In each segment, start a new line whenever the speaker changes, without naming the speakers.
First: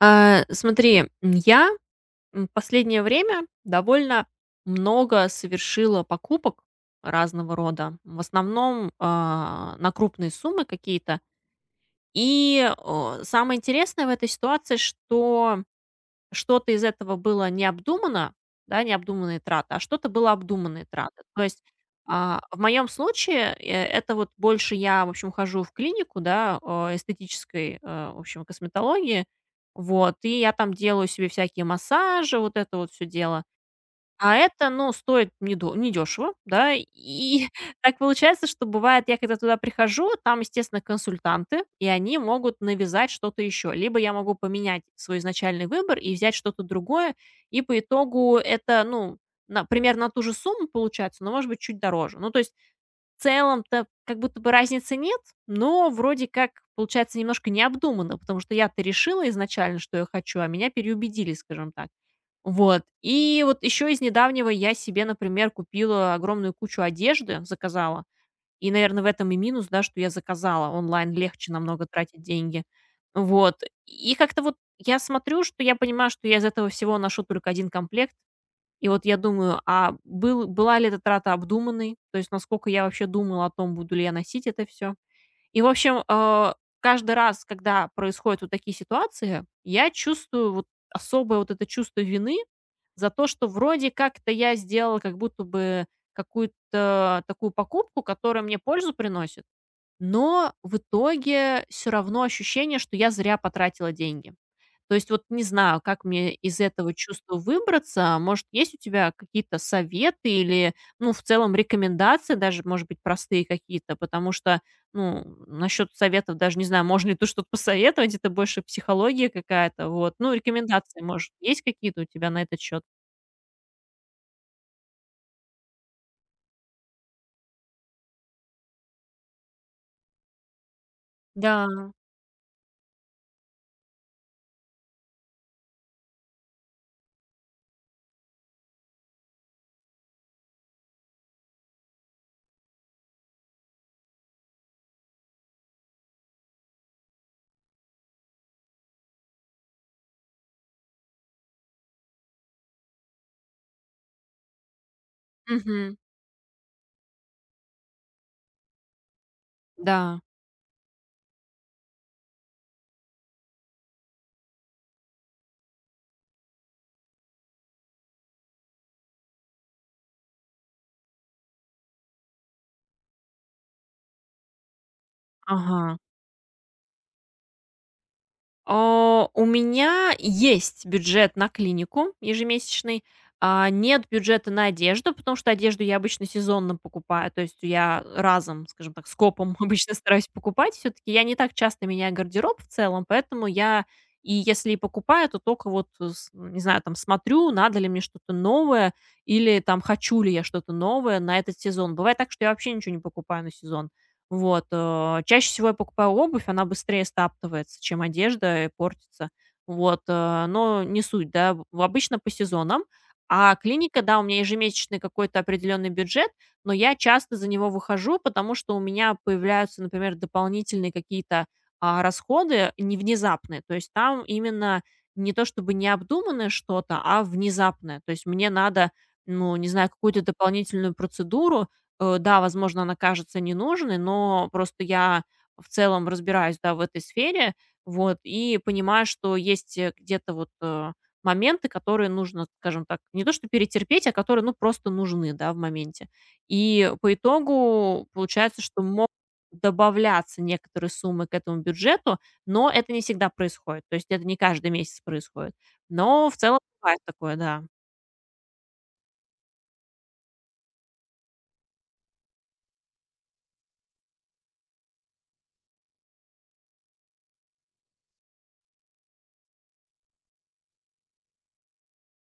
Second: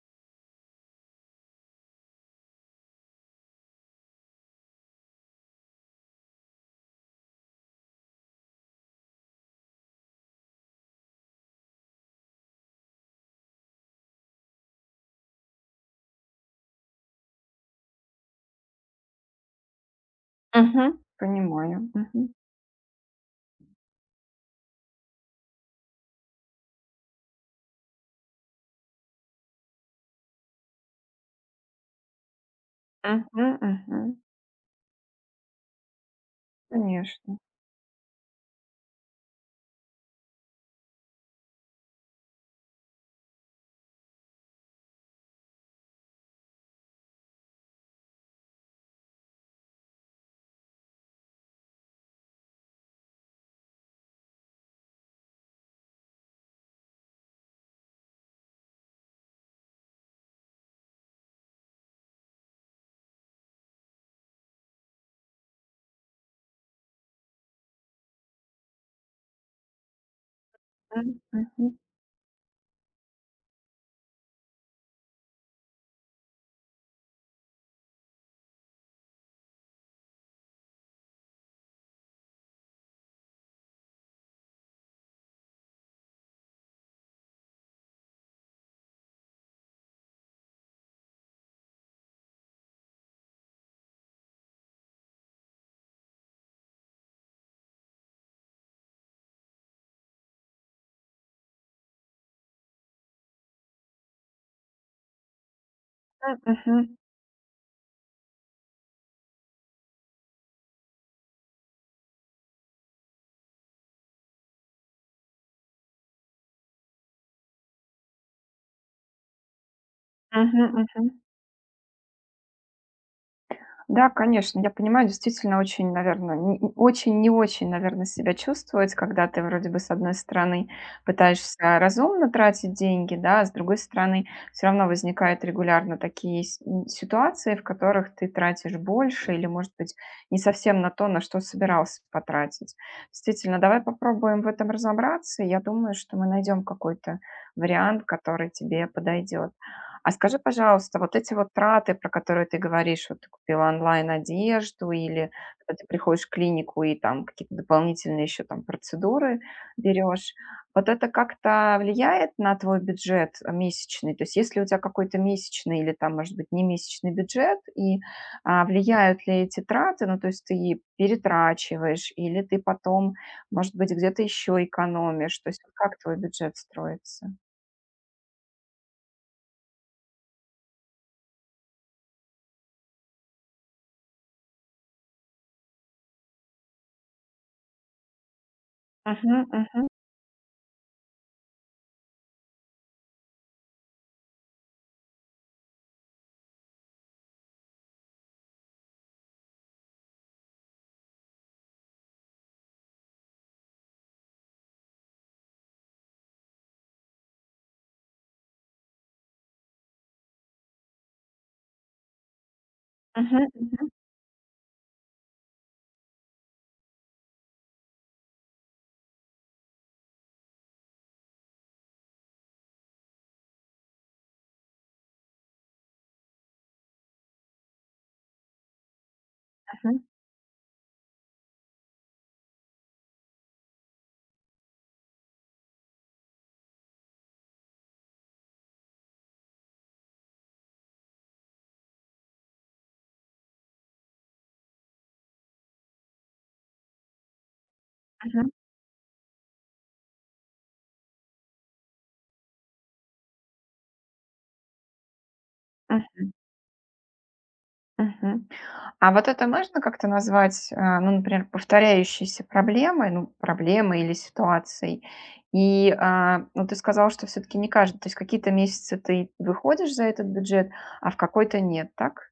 Смотри, я последнее время довольно много совершила покупок разного рода. В основном на крупные суммы какие-то. И самое интересное в этой ситуации, что что-то из этого было необдуманно, да, необдуманные траты, а что-то было обдуманные
Мгм.
траты. То есть
Понимаю. Мгм.
в моем случае это вот больше я, в общем, хожу в клинику, да, эстетической, в общем, косметологии, вот, и я там делаю себе всякие массажи, вот это вот все дело.
Мгм, мгм.
А это, ну, стоит недо недешево, да.
Конечно.
И так получается, что бывает, я когда туда прихожу, там, естественно, консультанты, и они могут навязать что-то еще. Либо я могу поменять свой изначальный выбор и взять что-то другое, и по итогу это, ну, на примерно на ту же сумму получается, но, может быть, чуть дороже. Ну, то есть в целом-то как будто бы разницы нет, но вроде как получается немножко необдуманно, потому что я-то решила изначально, что я хочу, а меня переубедили, скажем так. Вот. И вот еще из недавнего я себе, например, купила огромную кучу одежды, заказала. И, наверное, в этом и минус, да, что я заказала. Онлайн
М.
легче
Мгм.
намного тратить деньги. Вот. И как-то вот я смотрю, что я понимаю, что я из этого всего ношу только один комплект. И вот я думаю, была ли эта трата обдуманной? То есть насколько я вообще думала о том, буду ли я носить это все? И, в общем, каждый раз, когда происходят вот такие ситуации, я чувствую вот особое вот это чувство вины за то, что вроде как-то я сделала как будто бы какую-то такую покупку, которая мне пользу приносит, но в итоге все равно ощущение, что я зря потратила деньги. То есть вот не знаю, как мне
М,
из
мгм.
этого чувства выбраться. Может, есть у тебя какие-то советы или, ну, в целом рекомендации даже, может быть, простые какие-то, потому что, ну, насчет советов даже не знаю, можно ли тут что-то посоветовать, это больше психология какая-то, вот. Ну,
Мгм,
рекомендации,
мгм.
может, есть какие-то у тебя на этот счет?
Да, конечно, я понимаю, действительно очень, наверное, очень не очень, наверное, себя чувствовать, когда ты вроде бы с одной стороны
Да.
пытаешься разумно тратить деньги, да, а с другой стороны все равно возникают регулярно такие ситуации, в которых ты тратишь больше или, может быть, не совсем на то, на что собирался потратить. Действительно, давай попробуем в этом разобраться. Я думаю, что мы найдем какой-то вариант, который тебе подойдет. А скажи, пожалуйста, вот эти вот траты, про которые ты говоришь, вот ты купила онлайн одежду или когда ты
Мгм.
приходишь в клинику и там какие-то дополнительные еще там процедуры
Да.
берешь, вот это как-то влияет на твой бюджет месячный? То есть если у тебя какой-то месячный или там, может быть, не месячный бюджет, и влияют ли эти траты, ну, то есть ты перетрачиваешь или ты потом, может быть, где-то еще экономишь, то есть вот как
Ага.
твой бюджет строится?
У меня есть бюджет на клинику ежемесячный, нет бюджета на одежду, потому что одежду я обычно сезонно покупаю, то есть я разом, скажем так,
Мгм,
скопом
мгм,
обычно стараюсь покупать. Все-таки я не так часто меняю гардероб в целом, поэтому я и если и покупаю, то только вот, не знаю, там смотрю, надо ли мне что-то новое, или там хочу ли я что-то новое на этот сезон. Бывает так, что я вообще ничего не покупаю на сезон. Вот, чаще всего я покупаю обувь, она быстрее стаптывается, чем одежда, и портится. Вот, но не суть, да, в обычно по сезонам.
мгм,
А
мгм,
клиника, да, у меня ежемесячный какой-то определенный бюджет, но я часто за него выхожу, потому что у меня появляются, например, дополнительные какие-то расходы, не внезапные. То есть там именно не то чтобы необдуманное что-то, а внезапное. То есть мне надо, ну, не знаю,
мгм.
какую-то дополнительную процедуру. Да, возможно, она кажется ненужной, но просто я в целом разбираюсь, да, в этой сфере, вот, и понимаю, что есть где-то вот, моменты, которые нужно, скажем так, не то что перетерпеть, а которые, ну, просто нужны, да, в моменте. И по итогу
Мгм,
получается, что могут добавляться некоторые суммы к этому бюджету, но это не всегда происходит, то есть это не каждый месяц происходит.
м,
Но в целом бывает такое, да.
мгм. А вот это можно как-то назвать, ну, например, повторяющейся проблемой, ну, проблемой или ситуацией? И, ну, ты сказал, что все-таки не каждый, то есть какие-то месяцы ты выходишь за этот бюджет, а в какой-то нет, так?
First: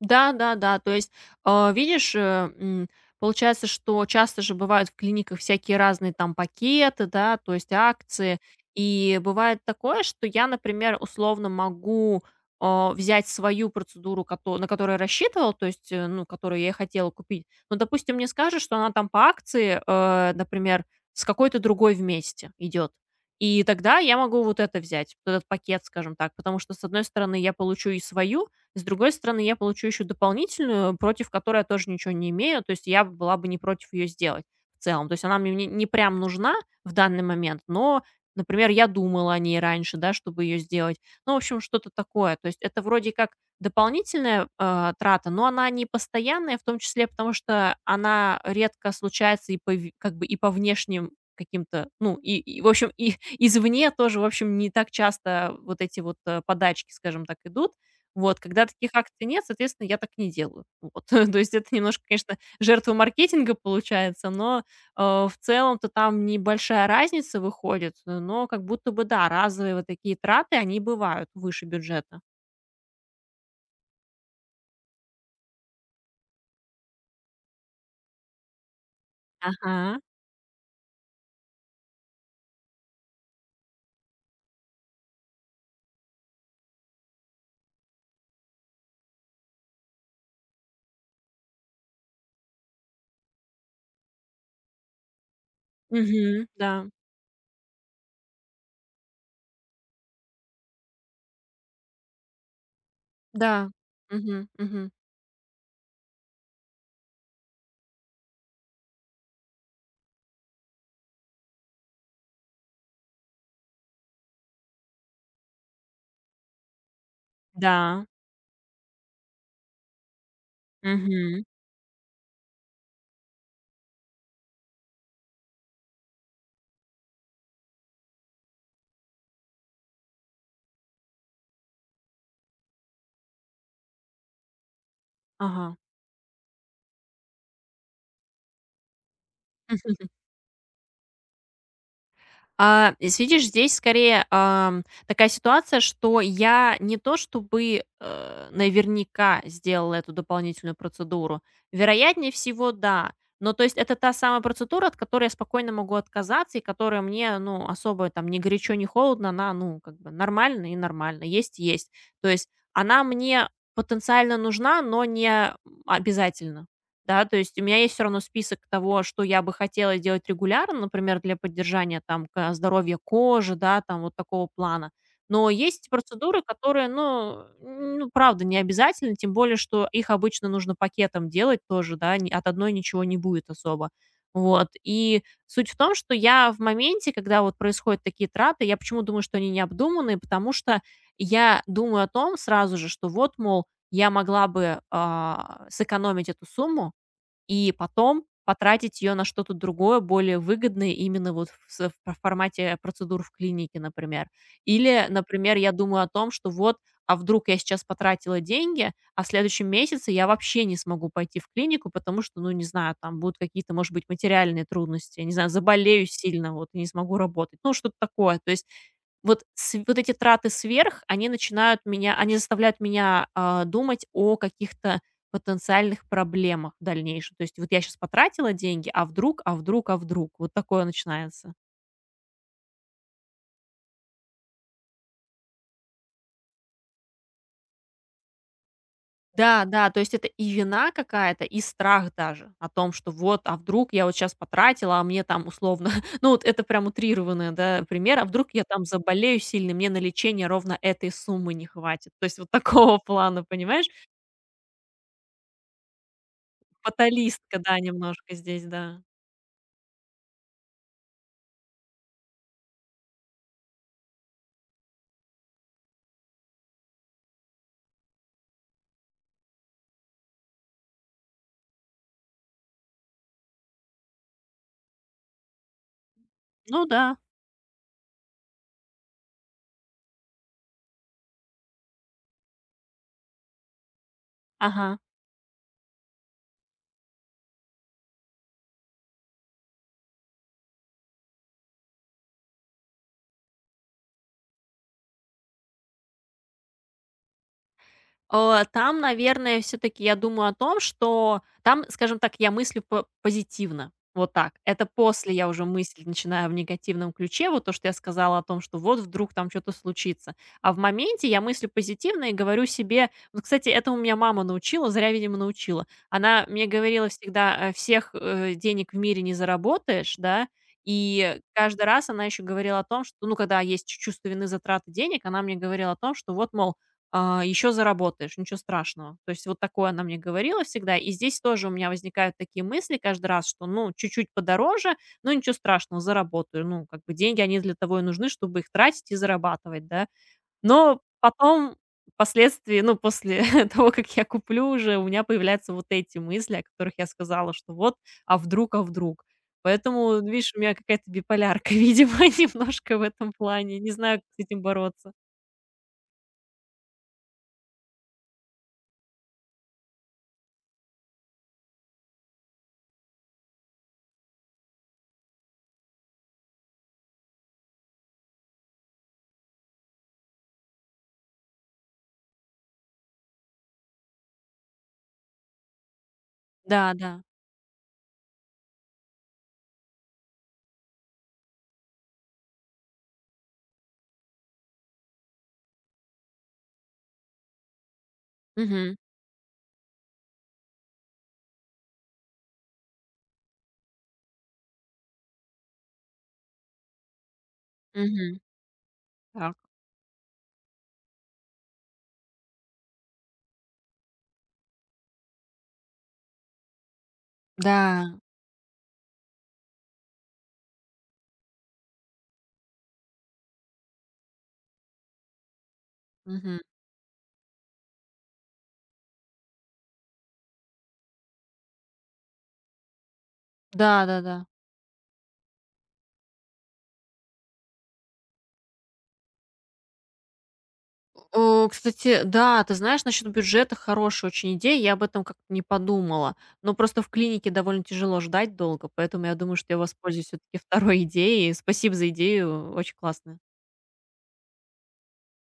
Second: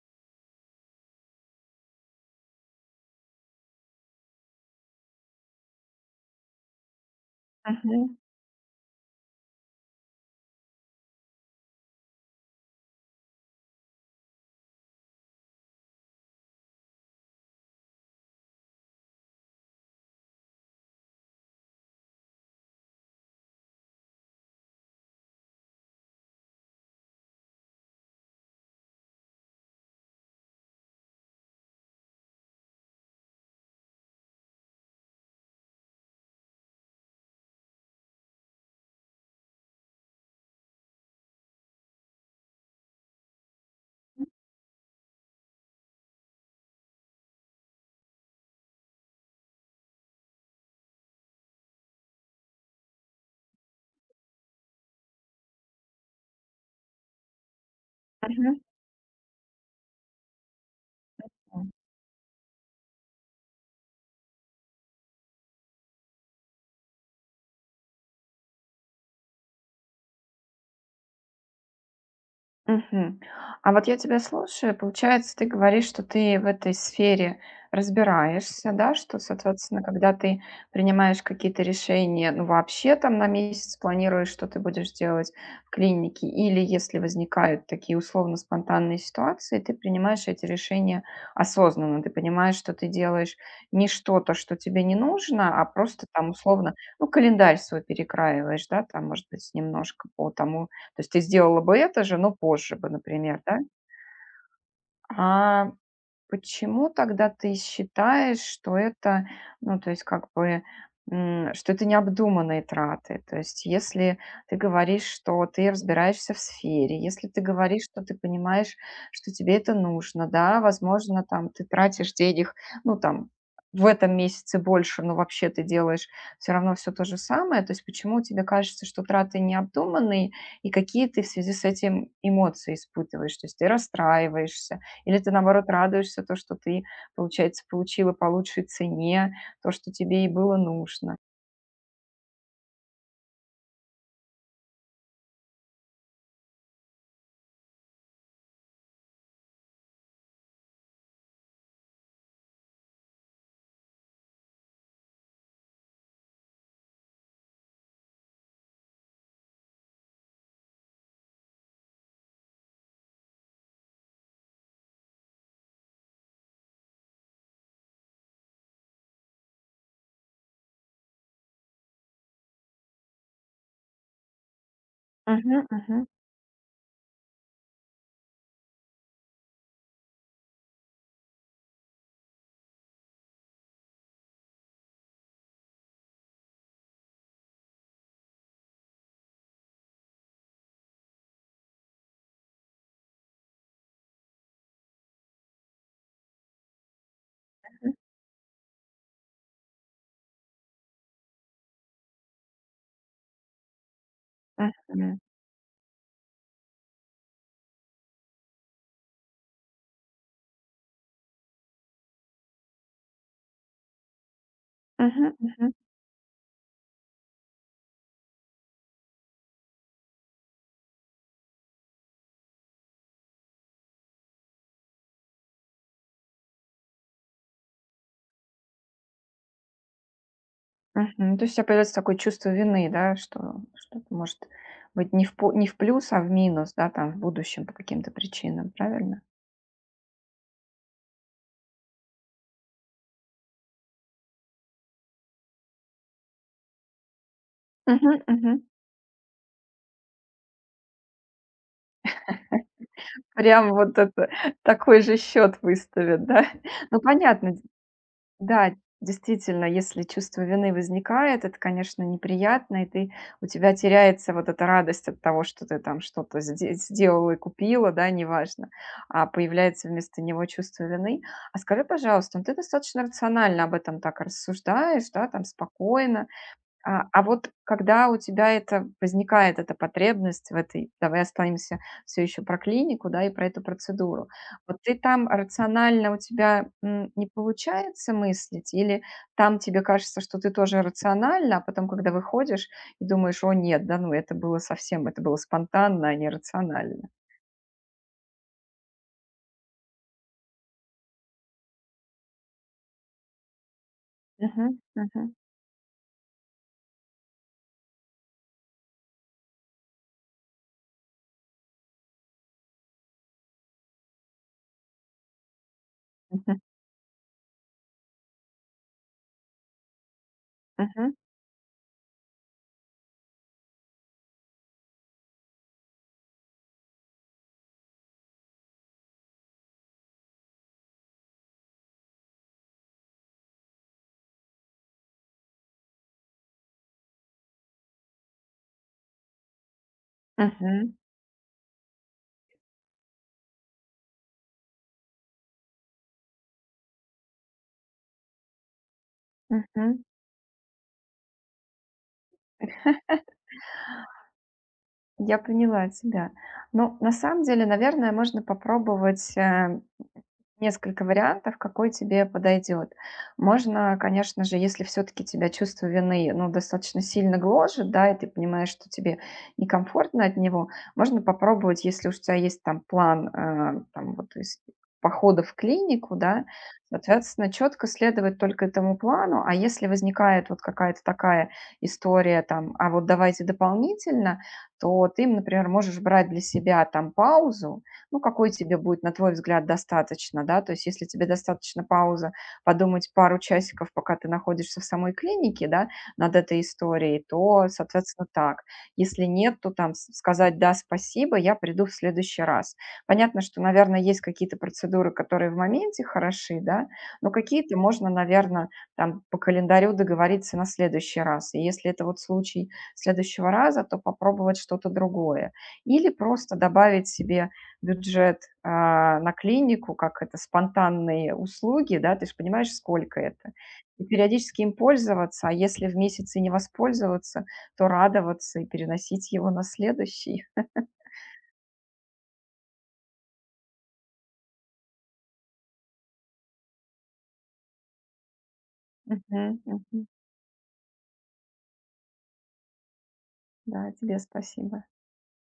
Да, да, да. То есть, видишь, м, получается, что часто же бывают в клиниках всякие разные там пакеты, да, то есть
Мгм,
акции. И бывает такое, что я, например, условно могу взять свою процедуру, на которую я рассчитывала, то есть, ну, которую я и хотела купить. Но, допустим, мне скажут, что она там по акции, например, с какой-то другой вместе идет. И тогда я могу вот это взять, вот этот пакет, скажем так, потому что, с одной стороны, я получу и свою, с другой стороны, я получу еще дополнительную, против которой я тоже ничего не имею. То есть я была бы не против ее сделать в целом. То есть она мне не прям нужна в данный момент, но, например, я думала о ней раньше, да, чтобы ее сделать. Ну, в общем, что-то такое. То есть это вроде как дополнительная трата, но она не постоянная, в том числе потому, что она редко случается и как бы и по внешним каким-то, ну, в общем, и извне тоже, в общем, не так часто вот эти вот, подачки, скажем так, идут. Вот,
мгм.
когда таких акций нет, соответственно, я так не делаю. Вот. То есть это немножко, конечно, жертва маркетинга получается, но, в целом-то там небольшая разница выходит, но как будто бы, да, разовые вот такие траты, они бывают выше бюджета.
Мгм. А вот я тебя слушаю, получается, ты говоришь, что ты в этой сфере разбираешься, да, что, соответственно,
Ага.
когда ты принимаешь какие-то решения, ну, вообще там на месяц планируешь, что ты будешь делать в клинике, или если возникают такие условно-спонтанные ситуации, ты принимаешь эти решения осознанно, ты понимаешь, что ты делаешь не что-то, что тебе не нужно, а просто там
Мгм. Да.
условно, ну, календарь свой перекраиваешь, да, там, может быть, немножко по тому, то есть ты сделала бы это же, но позже бы, например, да?
Да. Мгм. Мгм.
А почему тогда ты считаешь, что это, ну, то есть как бы, что это необдуманные траты? То есть если ты говоришь, что ты разбираешься в сфере, если ты говоришь, что
Да.
ты понимаешь, что тебе это нужно, да, возможно,
Мгм.
там ты тратишь денег, ну, там, в этом месяце больше, но вообще ты делаешь все равно все то же самое. То есть почему тебе кажется, что траты необдуманные, и какие ты в связи с этим эмоции испытываешь? То есть ты расстраиваешься, или ты, наоборот,
Ага.
радуешься, то, что ты, получается, получила по лучшей цене то, что тебе и было нужно.
А, с видишь, здесь скорее, такая ситуация, что я не то чтобы, наверняка сделала эту дополнительную процедуру. Вероятнее всего, да. Но то есть это та самая процедура, от которой я спокойно могу отказаться и которая мне, ну, особо там ни горячо, ни холодно, она, ну, как бы нормально и нормально, есть и есть. То есть она мне потенциально нужна, но не обязательно, да, то есть у меня есть все равно список того, что я бы хотела делать регулярно, например, для поддержания там к здоровья кожи, да, там вот такого плана. Но
Мгм,
есть
мгм,
процедуры, которые, ну, правда, не обязательны, тем более, что их обычно нужно пакетом делать тоже, да, ни от одной ничего не будет особо. Вот, и суть в том, что я в моменте, когда вот происходят такие траты, я почему думаю, что они необдуманные, потому что я думаю о том сразу же, что вот, мол, я могла бы, сэкономить эту сумму, и
мгм,
потом потратить ее на что-то другое, более выгодное именно вот в формате процедур в клинике, например. Или,
мгм,
например, я думаю о том, что вот, а вдруг я сейчас потратила деньги, а в следующем месяце я вообще не смогу пойти в клинику, потому что, ну, не знаю, там будут какие-то, может быть, материальные трудности, я не
мгм,
знаю,
мгм,
заболею сильно, вот, и не смогу работать. Ну, что-то такое. То есть вот с вот эти траты сверх, они начинают меня они заставляют меня, думать о каких-то потенциальных проблемах в дальнейшем. То есть вот я сейчас потратила деньги, а вдруг? Вот такое
мгм. То есть
начинается.
у тебя появляется такое чувство вины, да, что что-то может быть не в плюс, а в минус, да, там в будущем по каким-то причинам, правильно?
Да, да, то есть это и вина какая-то, и страх даже о том, что вот, а вдруг я вот сейчас потратила, а мне там условно, ну, вот это прям утрированный, да,
Мгм,
пример, а вдруг
мгм.
я там заболею сильно, мне на лечение ровно этой суммы не хватит. То есть вот такого плана,
Прям
понимаешь?
вот это такой же счет выставят, да? Ну, понятно.
Фаталистка, да, немножко здесь,
Да,
да.
действительно, если чувство вины возникает, это, конечно, неприятно, и ты, у тебя теряется вот эта радость от того, что ты там что-то сделала и купила, да, неважно, а появляется вместо него чувство вины. А скажи, пожалуйста, ну, ты достаточно рационально об этом так рассуждаешь, да, там спокойно,
Ну да,
а вот когда у тебя это возникает эта потребность в этой, давай останемся все еще про клинику, да, и про эту процедуру. Вот ты
ага.
там рационально у тебя не получается мыслить, или там тебе кажется, что ты тоже рационально, а потом, когда выходишь и думаешь, о нет, да, ну это было совсем, это было спонтанно, а не рационально.
Там, наверное, все таки я думаю о том, что там, скажем так, я мыслю по позитивно. Вот так.
Мгм,
Это
мгм,
после я уже мыслить начинаю в негативном ключе. Вот то, что я сказала о том, что вот вдруг там что то случится. А в моменте я мыслю позитивно и говорю себе. Вот, кстати, этому меня мама научила, зря, видимо, научила. Она
мгм,
мне говорила всегда: Всех, денег в мире не заработаешь», да.
мгм,
И каждый раз она еще говорила о том, что, ну, когда есть чу чувство вины за траты денег, она мне говорила о том, что вот, мол, еще заработаешь, ничего страшного. То есть вот такое она мне говорила всегда. И здесь тоже у меня возникают такие мысли каждый раз, что, ну, чуть-чуть подороже, но ничего страшного, заработаю. Ну, как бы деньги, они для того и нужны, чтобы их тратить и зарабатывать, да.
мгм,
Но потом, впоследствии, ну, после того, как я куплю уже, у меня появляются вот эти мысли, о которых я сказала, что вот, а вдруг.
мгм.
Поэтому, видишь, у меня какая-то биполярка, видимо, немножко в этом плане. Не знаю, как с этим бороться.
Я поняла тебя. Ну, на самом деле, наверное, можно попробовать несколько вариантов, какой тебе подойдет. Можно, конечно же, если все-таки тебя чувство вины, ну, достаточно сильно гложет, да, и ты понимаешь, что тебе некомфортно от него, можно попробовать, если уж у тебя есть там план, там вот из похода в клинику, да,
Да, да.
соответственно, четко следовать только этому плану, а если возникает вот какая-то такая история там, а вот давайте дополнительно, то ты, например, можешь брать для себя там паузу, ну, какой тебе
Мгм.
будет, на твой взгляд, достаточно, да, то есть если тебе достаточно пауза подумать пару часиков, пока ты находишься в самой клинике, да, над этой историей, то, соответственно,
Мгм.
так. Если нет,
Так.
то там сказать «да, спасибо, я приду в следующий раз». Понятно, что, наверное, есть какие-то процедуры, которые в моменте хороши, да, но какие-то можно,
Да.
наверное, там по календарю договориться на следующий раз. И если это вот случай следующего раза, то попробовать что-то другое. Или просто
Мгм.
добавить себе бюджет, на клинику, как это, спонтанные услуги, да, ты же понимаешь, сколько это. И
Да-да-да.
периодически им пользоваться, а если в месяц и не воспользоваться, то радоваться и переносить его на следующий.
О, кстати, да, ты знаешь, насчет бюджета хорошая очень идея, я об этом как-то не подумала. Но просто в клинике довольно тяжело ждать долго, поэтому я
Мгм,
думаю, что я
мгм.
воспользуюсь все-таки второй идеей. Спасибо за идею, очень классная.
Да, тебе спасибо.